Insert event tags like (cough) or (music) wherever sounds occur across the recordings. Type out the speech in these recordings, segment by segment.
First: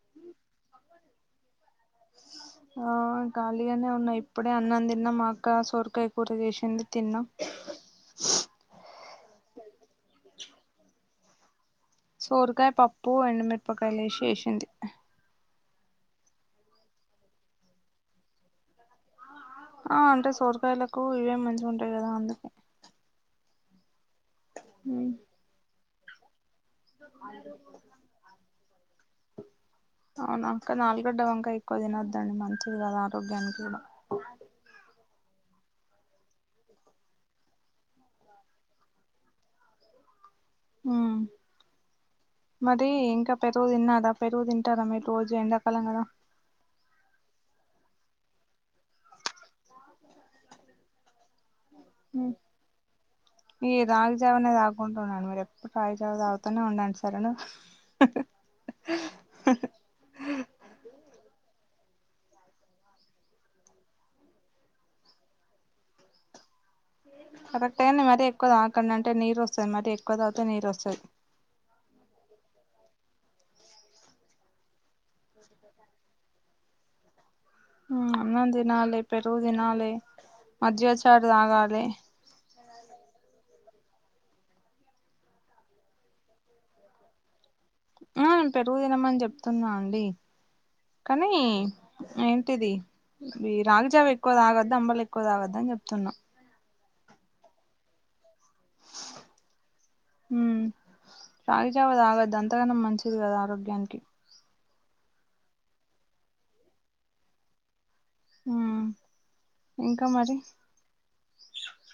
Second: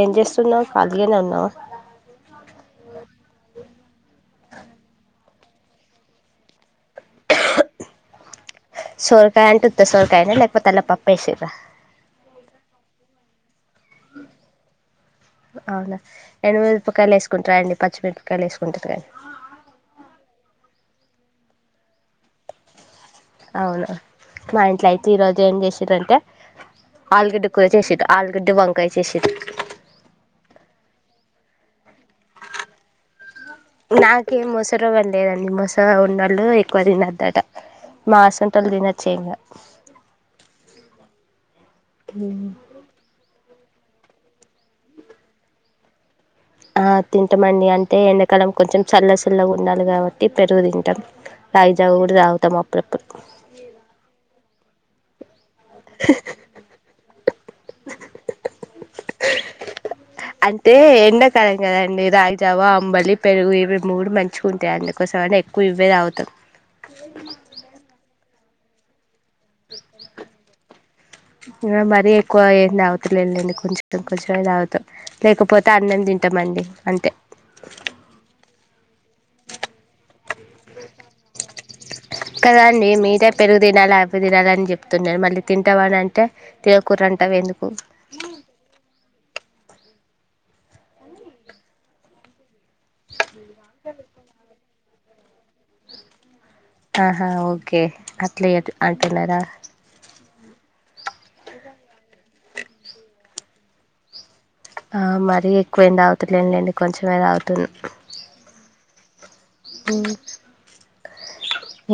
ఏం చేస్తున్నావు ఖాళీగానే ఉన్నావా ఆ గాళీగానే ఉన్నా ఇప్ ఇప్పుడే అన్నం తిన్న మాకు సొరకాయ కూర చేసింది తిన్నా సోరకాయ అంటె ఉత్త సోరకాయనా లేకపోతే అళ్లా పప్ప వేసర సోరకాయ పప్పు ఎండుమిరపకాయలు ఏసి చేసింది అవునా ఎండు మిరపకాయలు వేసుకుంటారా అండి పచ్చిమిరపకాయలు వేసుకుంటారు కానీ ఆ అంటే సోరకాయలకు ఇవే మంచిగా ఉంటాయి కదా అందుకే అవును మా ఇంట్లో అయితే ఈరోజు ఏం చేసిర్ ఇంటటే ఆలుగడ్డ కూర చేసిర్ ఆలుగడ్డడి వంకాయ చేసిర్ అవునా అక్క ఆలుగడ్డ వంకాయ ఎక్కువ తినొద్దండి మంచిది కాదు ఆరోగ్యానికి కూడా ఉన్నళ్ళు ఎక్కువ తినొద్దట మాసంటలు తినొచ్చు ఏం కాదు ఉమ్ మరి ఇంకా పెరుగు తిన్నారా పెరుగు తింటారా మీరు రోజు ఎండాకాలం కదా ఆ తింటాంమండి అంటే ఎండాకాలం కొంచెం చల్ల చల్లగా ఉండాలి కాబట్టి పెరుగు తింటాం రాగి జావా కూడా ఉమ్. తాగుతాము అప్పుడప్పుడు కుంటున్నాడు మీరు రాగి జావ తాగుతూనే ఉండండి సరేనా డి రాయిజావ అంబలి పెరుగు ఇవి మూడు మంచిగా ఉంటాయి అందుకోసమనే ఎక్కువ ఇవే తాగుతాం కరెక్టే ఏంది మరి ఎక్కువ తాగకండి అంటే నీరు వస్తది మరి ఎక్కువ తాగితే నీరు వస్తుది లేండి కొంచెం కొంచెమే తాగుతాం లేకపోతే అన్నం తింటామండి అంతే అన్నం తినాలే పెరుగు తినాలే మజ్జిగ చారు తాగాలి దండి మీరే పెరుగు తినాలి అవి తినాలి అని చెప్తున్నారు మళ్ళీ తింటావా అని అంటే తినకూరంటవి ఎందుకు ఆ నేను పెరుగు తినమని చెప్పు తున్నా అండి కానీ ఏం టిది రాగిజావ ఎక్కువ తాగొద్దు అంబలి ఎక్కు క్కువ తాగొద్దని చెబుతున్న ఆహా ఓకే ఇట్లే అంటున్నారా రాగి జావా తాగద్దు అంతగానం మంచిది కాదు ఆరోగ్యానికి మరీ ఎక్కువ ఏం తాగుతాలేం లేండి కొంచమే తాగుతున్నా ఆ ఉమ్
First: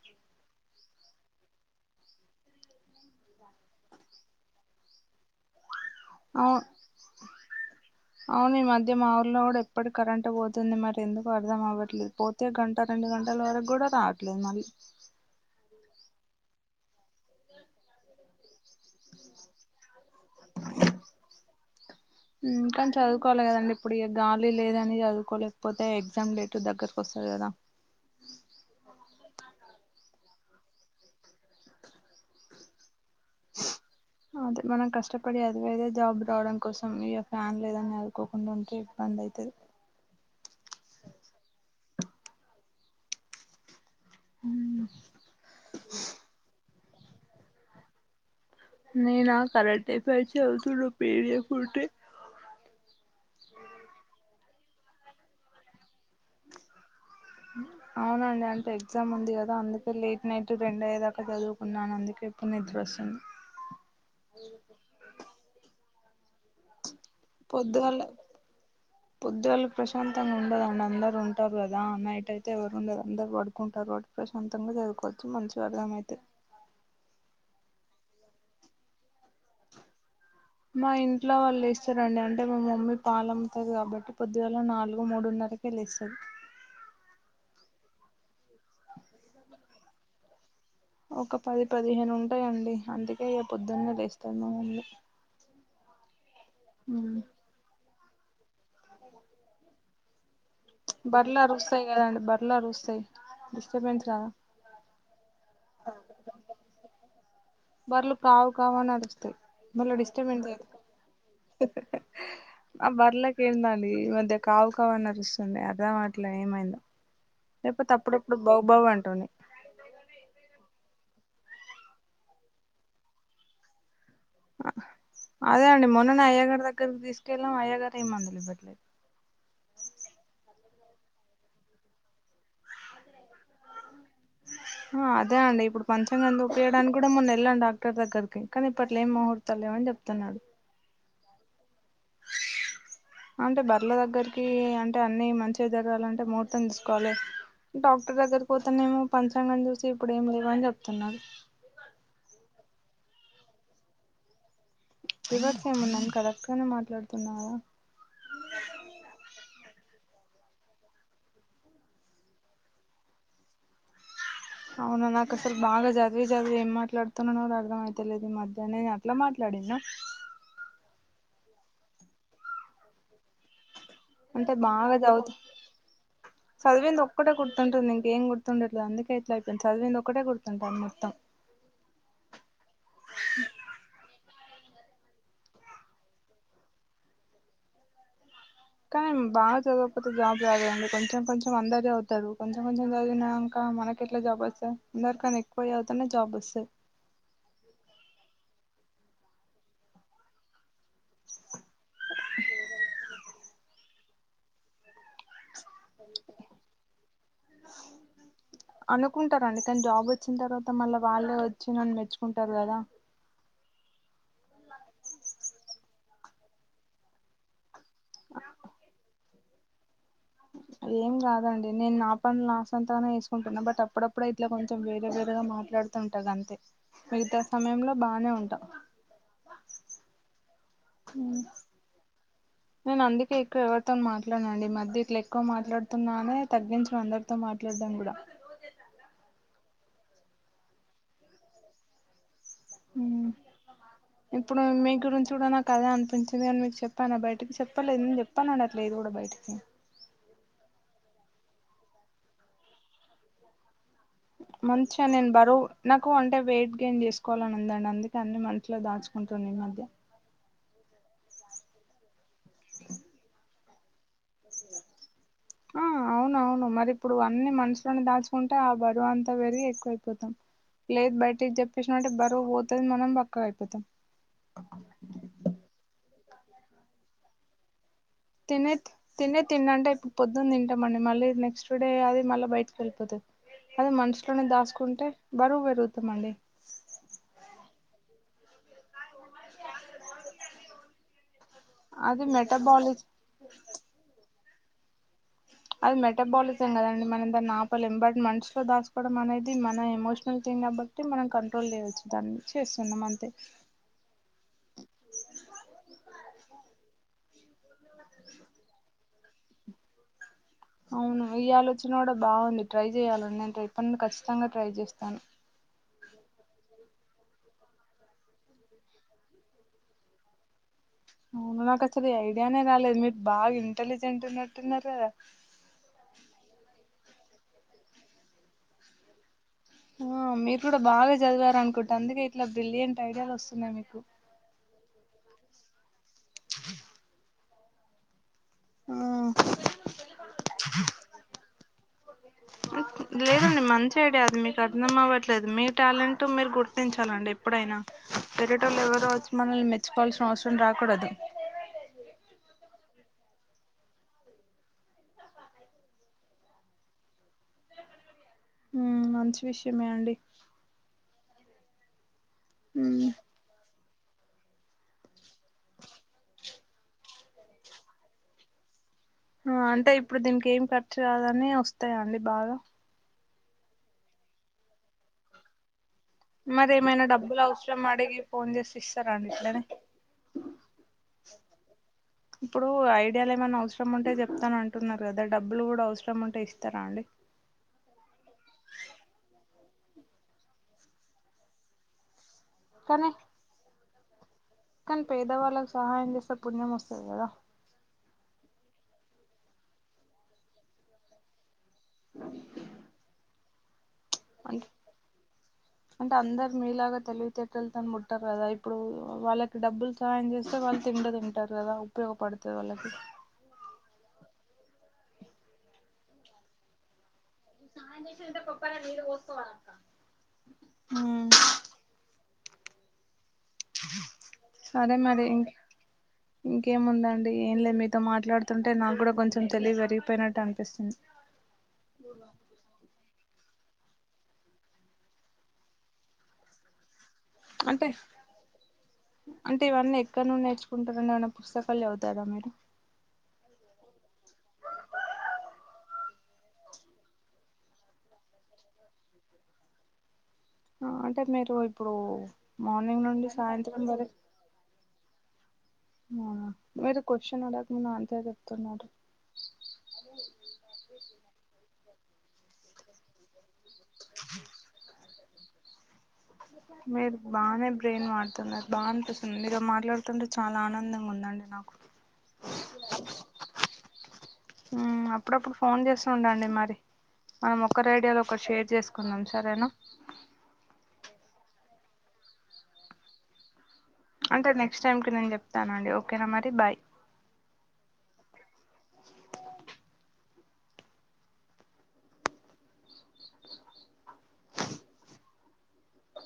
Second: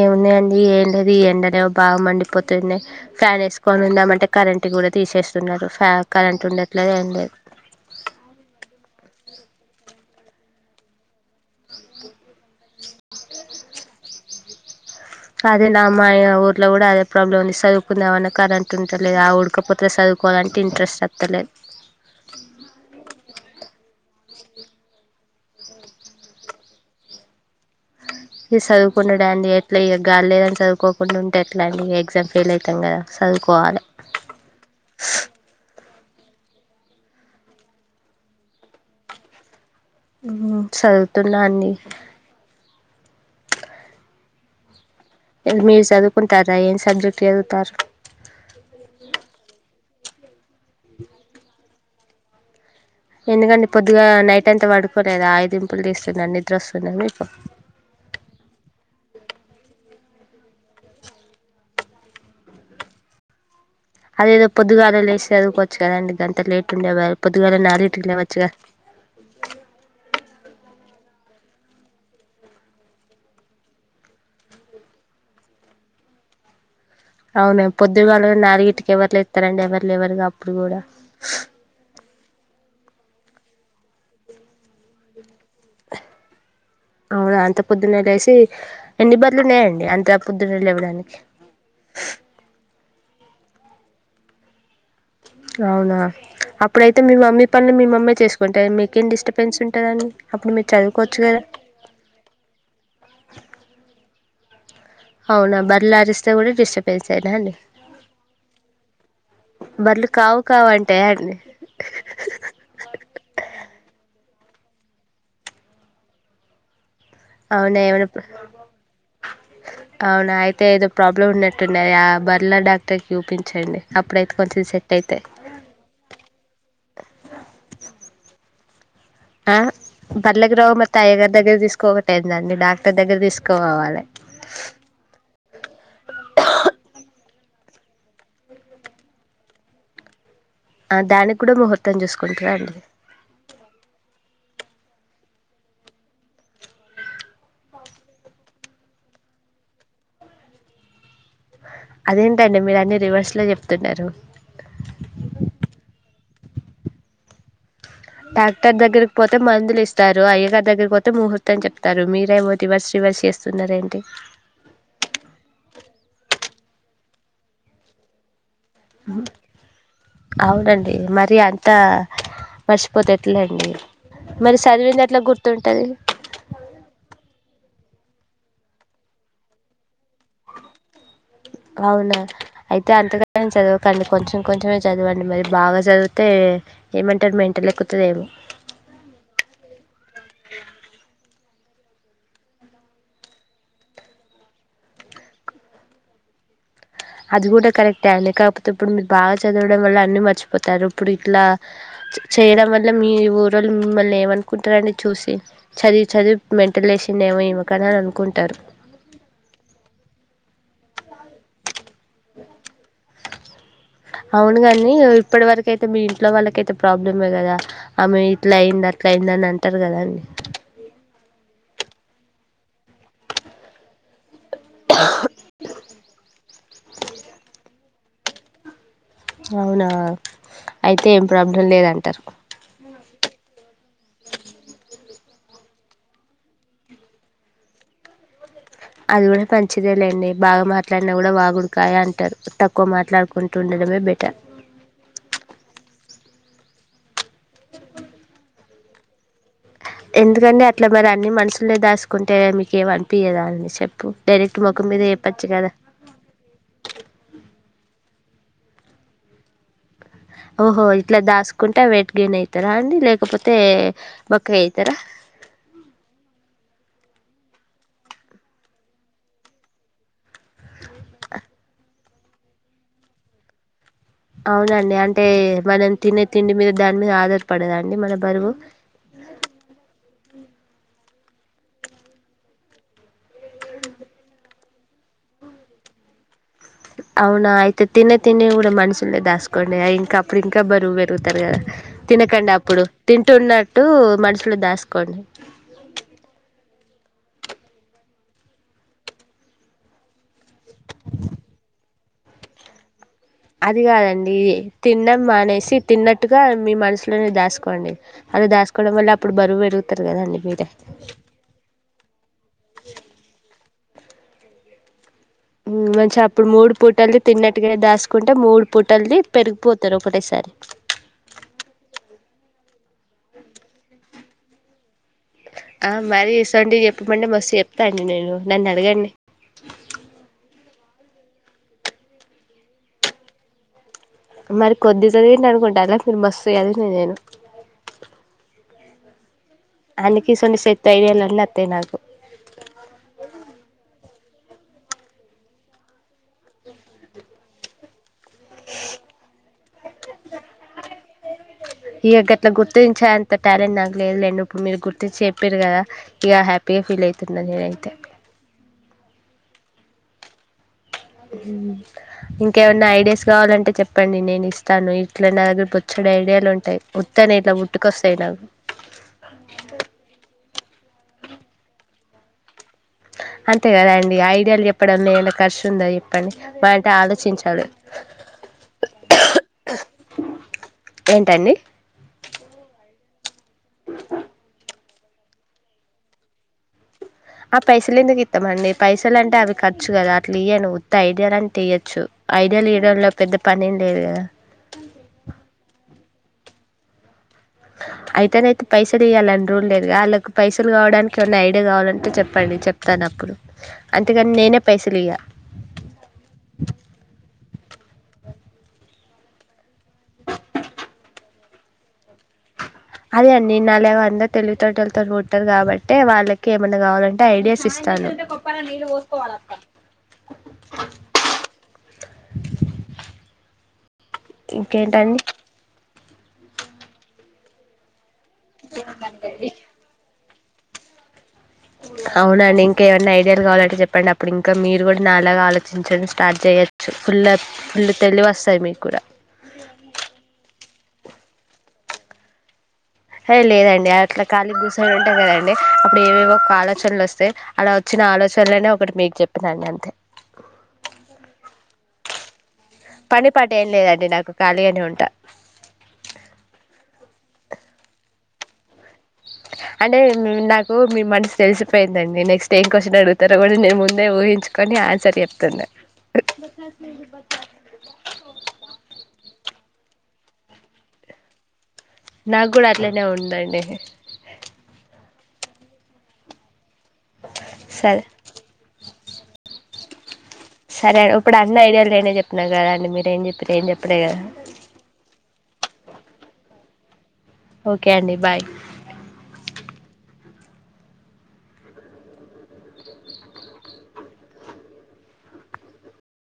ఏవున్నాయి ఏం లేదు ఈ ఎండనే బాగా మండిపోతుంది ఫ్యాన్ వేసుకొని ఉందామంటె కరెంట్ కూడా తీసేస్తున్నారు కరెంట్ అవు ఉండట్లేదు ఏం లేదు అవును ఈ మధ్య మా ఊర్లో కూడా ఎప్పటి కరెంట్ పోతుంది మరి ఎందుకో అర్థం అవ్వట్లేదు పోతే గంట రెండు గంటల వరకు కూడా రాదు ఎట్లా మరి అదే నా మా ఊర్లో కూడా అదే ప్రాబ్లమ్ ఉంది చదువుకుందా మన్నా కరెంట్ ఉంటలేదు ఆ ఉడకపోతే చదువుకు ఉమ్ కానీ చదువుకోవాలి కదండి ఇప్పుడు కాలి లేదని చదువుకోలేకపోతే ఎగ్జామ్ డేట్ దగ్గరకు వస్తాది కదా ఇగ చదువుకున్నడాన్ని ఎట్లా ఏ గాలి లేదంట చదువుకోకుండా ఉంటే ఎలా అండి ఎగ్జామ్ ఫెయిల్ అయితాం కదా చదువుకోవాలి అదే మనం కష్టపడి చదివేదే జాబ్ రావడం కోసం ఇక ఫ్యాన్ లేదని అదునుకోకుండా ఉంటే ఇబ్బంది అయితది ఉహూ చదువుతున్నా అండి ఉమ్ ఎల్ మీర్ చదువుకుంటారా ఏన్ సబ్జెక్ట్ చదువుతారు నేనా కరెంట్ ఎఫైర్స్ చదువుతున్న పిడిఎఫ్ ఉంటే ఎందుకండి పొద్దుగ నైట్ అ ఎంత పడుకోలేదు ఐదుంపులు లేస్తున్న నిద్ర వస్తున్నది మీ అవునండి అంటే ఎగ్జామ్ ఉంది కదా అందుకే లేట్ నైట్ రెండు అయ్యేదాక చదువుకున్నాను అందుకే ఇప్పుడు నిద్ర వస్తుంది అదేదో పొద్దుగ లేసి చదువుకోవచ్చు కదండి గంత లేట్ ఉండ పొద్దు గాలనే ఆరు పొద్దుగాల ఇంటికి లేవచ్చుగా ఉంటరు కదా నైట్ అయితే ఎవరు ఉండరు అందరు పడుకుంటారు అ ప్రశాంతంగా చదువుకోవచ్చు మంచి అర్థం అయితే అవున పొద్దుగాళ్ళ నాలుగింటికి ఎవర్లతే లేస్తారండి ఎవరు లెవరుగా అప్పుడు కూడ మా ఇంట్లో వాళ్ళు లేస్తారండి అంటే మా మమ్మీ పాలమ్ముతది కాబట్టి పొద్దుగల నాలుగు మూడున్నరకి లేస్తం పొద్దునె లేసి ఎన్ని బరులు ఉన్నాయండి అంతే ఒక పది పదిహేను ఉంటాయండి అందుకే ఏ పొద్దున్న లేస్తాది మా మమ్మీ అవునా అప్పుడయితే మీ మ్ మమ్మీ పనులు మీ మమ్మీ కొంటే మీ కేం డిస్టబెన్స్ ఉంటదండి అప్పుడు మీర్ బర్లు అరుస్తాయి కదండి బర్లు అరుస్తాయి డిస్టబెన్స్ రాద అవున బర్లు అరిస్తే కూడ డిస్టబెన్స్ ఎడా అండి బర్రలు కావు కావు అని అరుస్తాయి మరల బర్లు డిస్టర్బ్ కావు ఏందు కావు అంటాయా అండి ఆ బరలకి ఏందండి ఈ మధ్య కావు కావని అరుస్తుంటాయి. అర్థం అట్లా ఏమైంద అవునా ఏమనా అంటున్నాయి అవునా అయితే ఏదో ప్రాబ్ లో ఉన్నట్టున్నాయి ఆ బర్ల డాక్టర్ కి చూపించండి అప్పుడైతే కొంచెం సెట్ అవుతాయి అదే అండి మొన్ననే అయ్యగారి దగ్గరకి తీసుకెళ్ళాం అయ్యగారు ఏ మందులు ఇవ్వట్లేదు ఆ బర్ల గ్రహం మత్త అయ్యగారి దగ్గర తీసుకోక వట ఏందండి డాక్టర్ దగ్గర తీసుపోవాలి ఆ అదే అండి ఇప్పుడు పంచంగంధ ఉపయడానికి కూడ మొన్న వెళ్ళాను డాక్టర్ దగ్గరికి కానీ ఇప్పట్లో ఏం ముహూర్తాలు లేవని చెప్తున్నారు ఆ దానికి కూడా ముహూర్త అంటె బర్ల దగ్గరికి అంటే అన్నిీ మంచిగా జరగాలంటే ముహూర్తం తీసుకోవాలె డాక్టర్ దగ్గర పోతేనేమో పంచాంగం చూసి ఇప్పుడు ఏమి లేవు అని చెప్తున్నారు అదేంటండి మీరు అన్నిీ రివర్స్ లో చెప్తున్నరు రివర్స్ ఏమున్నాం కరెక్ట్ గానే మాట్లాడుతున్నా కదా డాక్టర్ దగ్గరికి పోతే మందులు ఇస్తారు అయ్యగార్ దగ్గరికి పోతే ముహూర్తం చెప్తారు మీరేమో రివర్స్ రివర్స్ చేస్తున్నార్ ఏంటి అవున నాకు అసలు బాగా జదివి జదివి ఏం మాట్లాడుతున్నా అద్రం అయితేలేదు ఈ మధ్య నేను అట్లా మాట్లాడినా అవునండి మరి అం త మర్చిపోతే ఎట్లండి అంటే మరి బాగా చదివింది ఎట్లా చదువుత గుర్తుంటుంది చదివింది ఒక్కటే గుర్తుంటుంది ఇంక ఏం గుర్తుండట్లే అందుకే ఇట్లా అయిపింది చదివింది టీ అవునా అయితే అంతగా చదవకండి కొంచెం కొంచమే చదవండి మరి బాగా చదివితే ఏమంటారు మెంటల్ ఎక్కుతది ఏమో కానీ బాగా చదవకపోతే జాబ్ రాదు కాదండీ కొంచెం కొంచెం అందరు చదువుతారు కొంచెం కొంచెం చదివినక మనకి ఎట్లా జాబ్ వస్తాయి అందరికనీ ఎక్కువ చదువుతూనే జాబ్ వస్తాయి అది కూడా కరెక్ట్ అండి కాకపోతే ఇప్పుడు మీరు బాగా చదవడం వల్ల అన్ని మర్చిపోతారు ఇప్పుడు ఇట్లా చేయడం వల్ల మీ ఊర్ళ్ళు మిమ్మల్ని ఏమనుకుంటారండి చూసి చదివి చదివి మెంటలేషిండేమొ ఇమకు కద అనుకుంటారు మళ్ళ వాళ్ళే వచ్చి నన్ను మెచ్చుకుంటారు గదా అవును గాని ఇప్పటి వరకు అ మీ ఇంట్లో వాళ్ళకయితే ప్రాబ్లమే కదా ఆమే ఇట్లయింది అట్లయింది అని అ టరు కద అండి ఏం కాదండి నేను నా పని లాస్ అంతాగానే వేసుకుంటున్నా బట్ అప్పుడప్పుడు అయితే ఇట్లా కొంచెం వేరే వేరేగా మాట్లాడుతూంటంది అంతే మిగతా సమయంలో బానే ఉంటా అవునా అయితే ఏం ప్రాబ్లం లేదంటారు నేను అందుకే ఎక్కువ ఎవరితోను మాట్లాడినండి మధ్య ఇట్లే కూవా మాట్లాడుతున్నానే తగ్గించనా అందరితో మాట్లాడం కూడా అది కూడా పంచిదేలేండి బాగా మాట్లాడినా కూడా వాగుడుకాయ అంటారు తక్కువ హమ్ మాట్లాడుకుంటూ ఉండడమే బెటర్ ఇప్పుడు మీ గురించి కూడా నాకు అదే అనిపించి నేను మీకు చెప్పానా బయ చెప్పలేదు నేన్ చెప్పా లేదు కూడా బయిటికి ఎందుకండి అట్లా మరి అన్ని మనుషుల్లే దాసుకుంటే మీకు ఏమి అనిపియదా అండి చెప్ మంచిగా నేను బరువు నాకు అంటే వెయిట్ గెయిన్ చేసుకోవాలని ఉందండి అందు కే అన్ని మనషులో దాచుకుంటున్న ఈ మధ్య ఓహో ఇట్లా దాసుకుంటే వెయిట్ గెయిన్ అవుతారా అండి లేకపోతే బక్కగా అయితారా ఆ అవునవును మరి ఇప్పుడు అన్నీ మనసులోనే దాచుకుంటే ఆ బరువు అంతా పెరిగి ఎక్కువ అయిపోతాం లేద బయటకి జెప్ష అంటే బరువు పోతది మనం బక్కగా అయిపోతాం అవునండి అంటే మనం తినే తిండి మీద దాని మీద ఆధారపడదా తినే తిన్ తినే తిన్ అంటె ఇప్ పొద్దున్న తింటామండి మళ్ళీ నెక్స్ట్ డే అది మళ్ళీ బయటకి వెళ్ళిపోతది అది మనసులోనే దాసుకుంటే బరువు పెరుగుతాండి అవునా అయితే తినే తిండిని కూడా మనసు లోనే దాసుకోండి అయి ఇంకా అప్పుడు ఇంకా బరువు పెరుగుతారు కదా అది తినకండి అప్పుడు మెటబాలిజం తింటున్నట్టు మనుషు లో దాసుకోండి అది మెటాబాలిజాం కదండి మనం దాన్ని ఆపలేం బట్ మనషలో దాసుకోవడం అనేది మన ఎమోషనల్ థింగ్ కాబట్టి మనం కంట్రోల్ చేయోచ్చు దాన్ని చేస్తున్నాం అంతే అది కాదండి తినడం మానేసి తిన్నట్టుగా మీ మనసులోనే దాసుకోండి అది దాసుకోవడం వల్ల అప్పుడు బరువు పెరుగుతారు కదండి మీరు అవును ఈ ఆలోచన కూడా బాగుంది ట్రై చెయాల ఉండు ఖచ్చితంగా ట్రై చేస్తాను మంచిగా అప్పుడు మూడు పూటని తిన్నట్టుగా దాసుకుంటే మూడు పూటలది పెరిగిపోతారు ఒకటేసారి అవును నాకు అసలు ఐడియానే రాలేదు మీరు బాగా ఇంటెలిజెంట్ ఉన్నట్టున్నారుగా ఆ మర ఇసువంటివి చెప్పమంటే మస్తు చెప్తాండి నేను నన్ను అడగండి ఆ మీరు కూడా బాగా చదివారూ అనుకుంటే అందుకే ఇట్లా బ్రిలియంయంట్ ఐడియాలు వస్తున్నాయి మీకు మరి కొద్దిగా సదువిండ్రు అనుకుంటాండ్ర నేను మస్తు సదివిన్ను నేను ఆ అందుకె ఇసువంటి సెత్తు ఐడియాలు అన్ని అత్తయి నాకు లేదండి మంచి ఐడియా అది మీకు అర్థం అవ్వట్లేదు మీ టాలెంట్ మీరు గుర్తించాలండి ఎప్పుడైనా వేరేటోళ్ళు ఎవరో మనల్ని మెచ్చుకోవాల్సిన అవసరం రాకూడదు ఇంత టాలెంట్ నాకు లేదు లెండి ఇప్పుడు మీరు గుర్తు చెప్పిర్రు కదా ఇక హ్యాపీగా ఫీల్ అయితున్న నేనైతే మంచి విషయమే అండి హ ఇంకేమైన్నా ఉమ్ ఐడియాస్ కావాలంటే చెప్ప చెప్పండి నేను ఇస్తాను ఇట్లా నా దగ్గరకి బోచ్చడు ఐడియాలు ఉంటాయి ఉత్తని ఇట్లా పట్టుకొస్తాయి నాకు అంటే ఇప్పుడు దీనికి ఏం ఖర్చు కాదని వస్తాయ అండి బాగా అంతే కదా అండి ఐడియాలు చెప్పడేనా ఖర్చు ఉంద చె మరి ఏమైనా డబ్బులు అవసరం అడిగి ఫోన్ చేసి ఇస్తారా అండి ఇట్లనే ఏంటండి ఇప్పుడు ఐడియాలు ఏమైనా అవసరం ఉంటే చెప్తానండి అంటున్నారు కదా డబ్బులు కూడా అవసరం ఉంటే ఇస్తారా అండి ఆ పైసలు ఎందుకు ఇస్తామండి పైసలు అంటే అవి ఖర్చు కద అలా ఇయ్యనువ్వుత్త ఐడియా అని తీయ్యచ్చు ఐడియా ఇయడంలో కానీ పెద్ద పని లేదు కానీ పేదవాళ్ళలకు సహాయం చేస్త పుణ్యం వస్తుంది అయితేనైతే పైసలు ఇయ్యాలని రూల్ లేదు గా వాళ్ళకి పైసలు కావడానికి ఉన్న ఐడియా కావాలంటే చెప్పండి చెప్తాను అప్పుడు అంతేగాని నేనే అంట్ పైసలు ఇయ్య అంటే అందరు మీలాగా తెలివితేట్ టల్ తోని పుట్టరు కదా ఇప్పుడు వాళ్ళక్ డబ్బులు సాయం చేస్తే వాళ్ళు తిండదుం టారుగదా ఉపయోగపడ్ అదే అండి నా లాగా అందరు తెలివితేటల్ తోని పుట్టారు కాబట్టే వాళ్ళకి ఏమన్నా కావాలంటే ఐడియాస్ ఇస్తాను హ్మ్ చె సరే ఇంకేంటండి మరీ ఇంకేముందండి ఏం లేదు మీతో మాట్ ట్లాడుతుంటే నాగ్గూడ కొంచెం తెలివి పెరిగిపోయినట్ ట్టనిపిస్తుంది. అవునా అండి ఇంకేమన్నా అయ్ (unintelligible) కావాలంటే చెప్పండి అప్పుడు ఇంకా మీరు గూడ నాలాగ ఆలోచించడం స్టార్ట్ చేయొచ్చు. ఫుల్లా అంటే ఫుల్ తెలివొస్తది మీగ్గూడా. కుంటారండి ఏమన్నా పుస్తకాలు చదువుతారా మీరు? ఏ లేదండి అట్లా ఖాళీగా గూసోని ఉంటాం కదండి అప్పుడు ఏమ వోక ఆలోచనలు వస్తే అలా వచ్చిన ఆలోచనలోనే ఒకటి మీకు చెప్పినా అండి అంతే ఆ అంటే మీరు ఇప్పుడు మార్నింగ్ నుండి పని పాట ఏం సాయంత్రం లేదండి వరక్ నాకు ఖాళీగానే ఉంటా ఆ మీరు కొషన్ అడగకముందే ఆన్సర్ చెప్తున్నారు అంటే మ్మ్ నాకు మీ మనసు తెలుసు పోయిందండి నెక్స్ట్ ఏం కొషన్ అడుగుతారు. (unintelligible) నేను ముందే ఊహించుకొని ఆన్సర్ చెప్ తుంది మీరు బానే బ్రెయిన్ వాడుతున్నారు బా అనిపిస్ మీరు మాట్లాడుతుంటే చాలా ఆనందంగా ఉందండి నాకు. నాగ్గూడ అట్లనే ఉందండి. మ్మ్ అప్పుడప్పుడు ఫోన్ చేస్తుండండి మరి. మనం ఒకరి సరే ఐడియాలు ఒకరు షేర్ చేసుకుందాం సరేనా? సరే అన్ ఇప్పుడు అన్న ఐడియాలు నేనే చెప్పిన కదాండి మీరేం చెప్పిరు ఏం చెప్ అంటే నెక్స్ట్ టైమ్ కి నేను చెప్తాను అండి ఓకేనా మరి బై ఓకే అండి బాయ్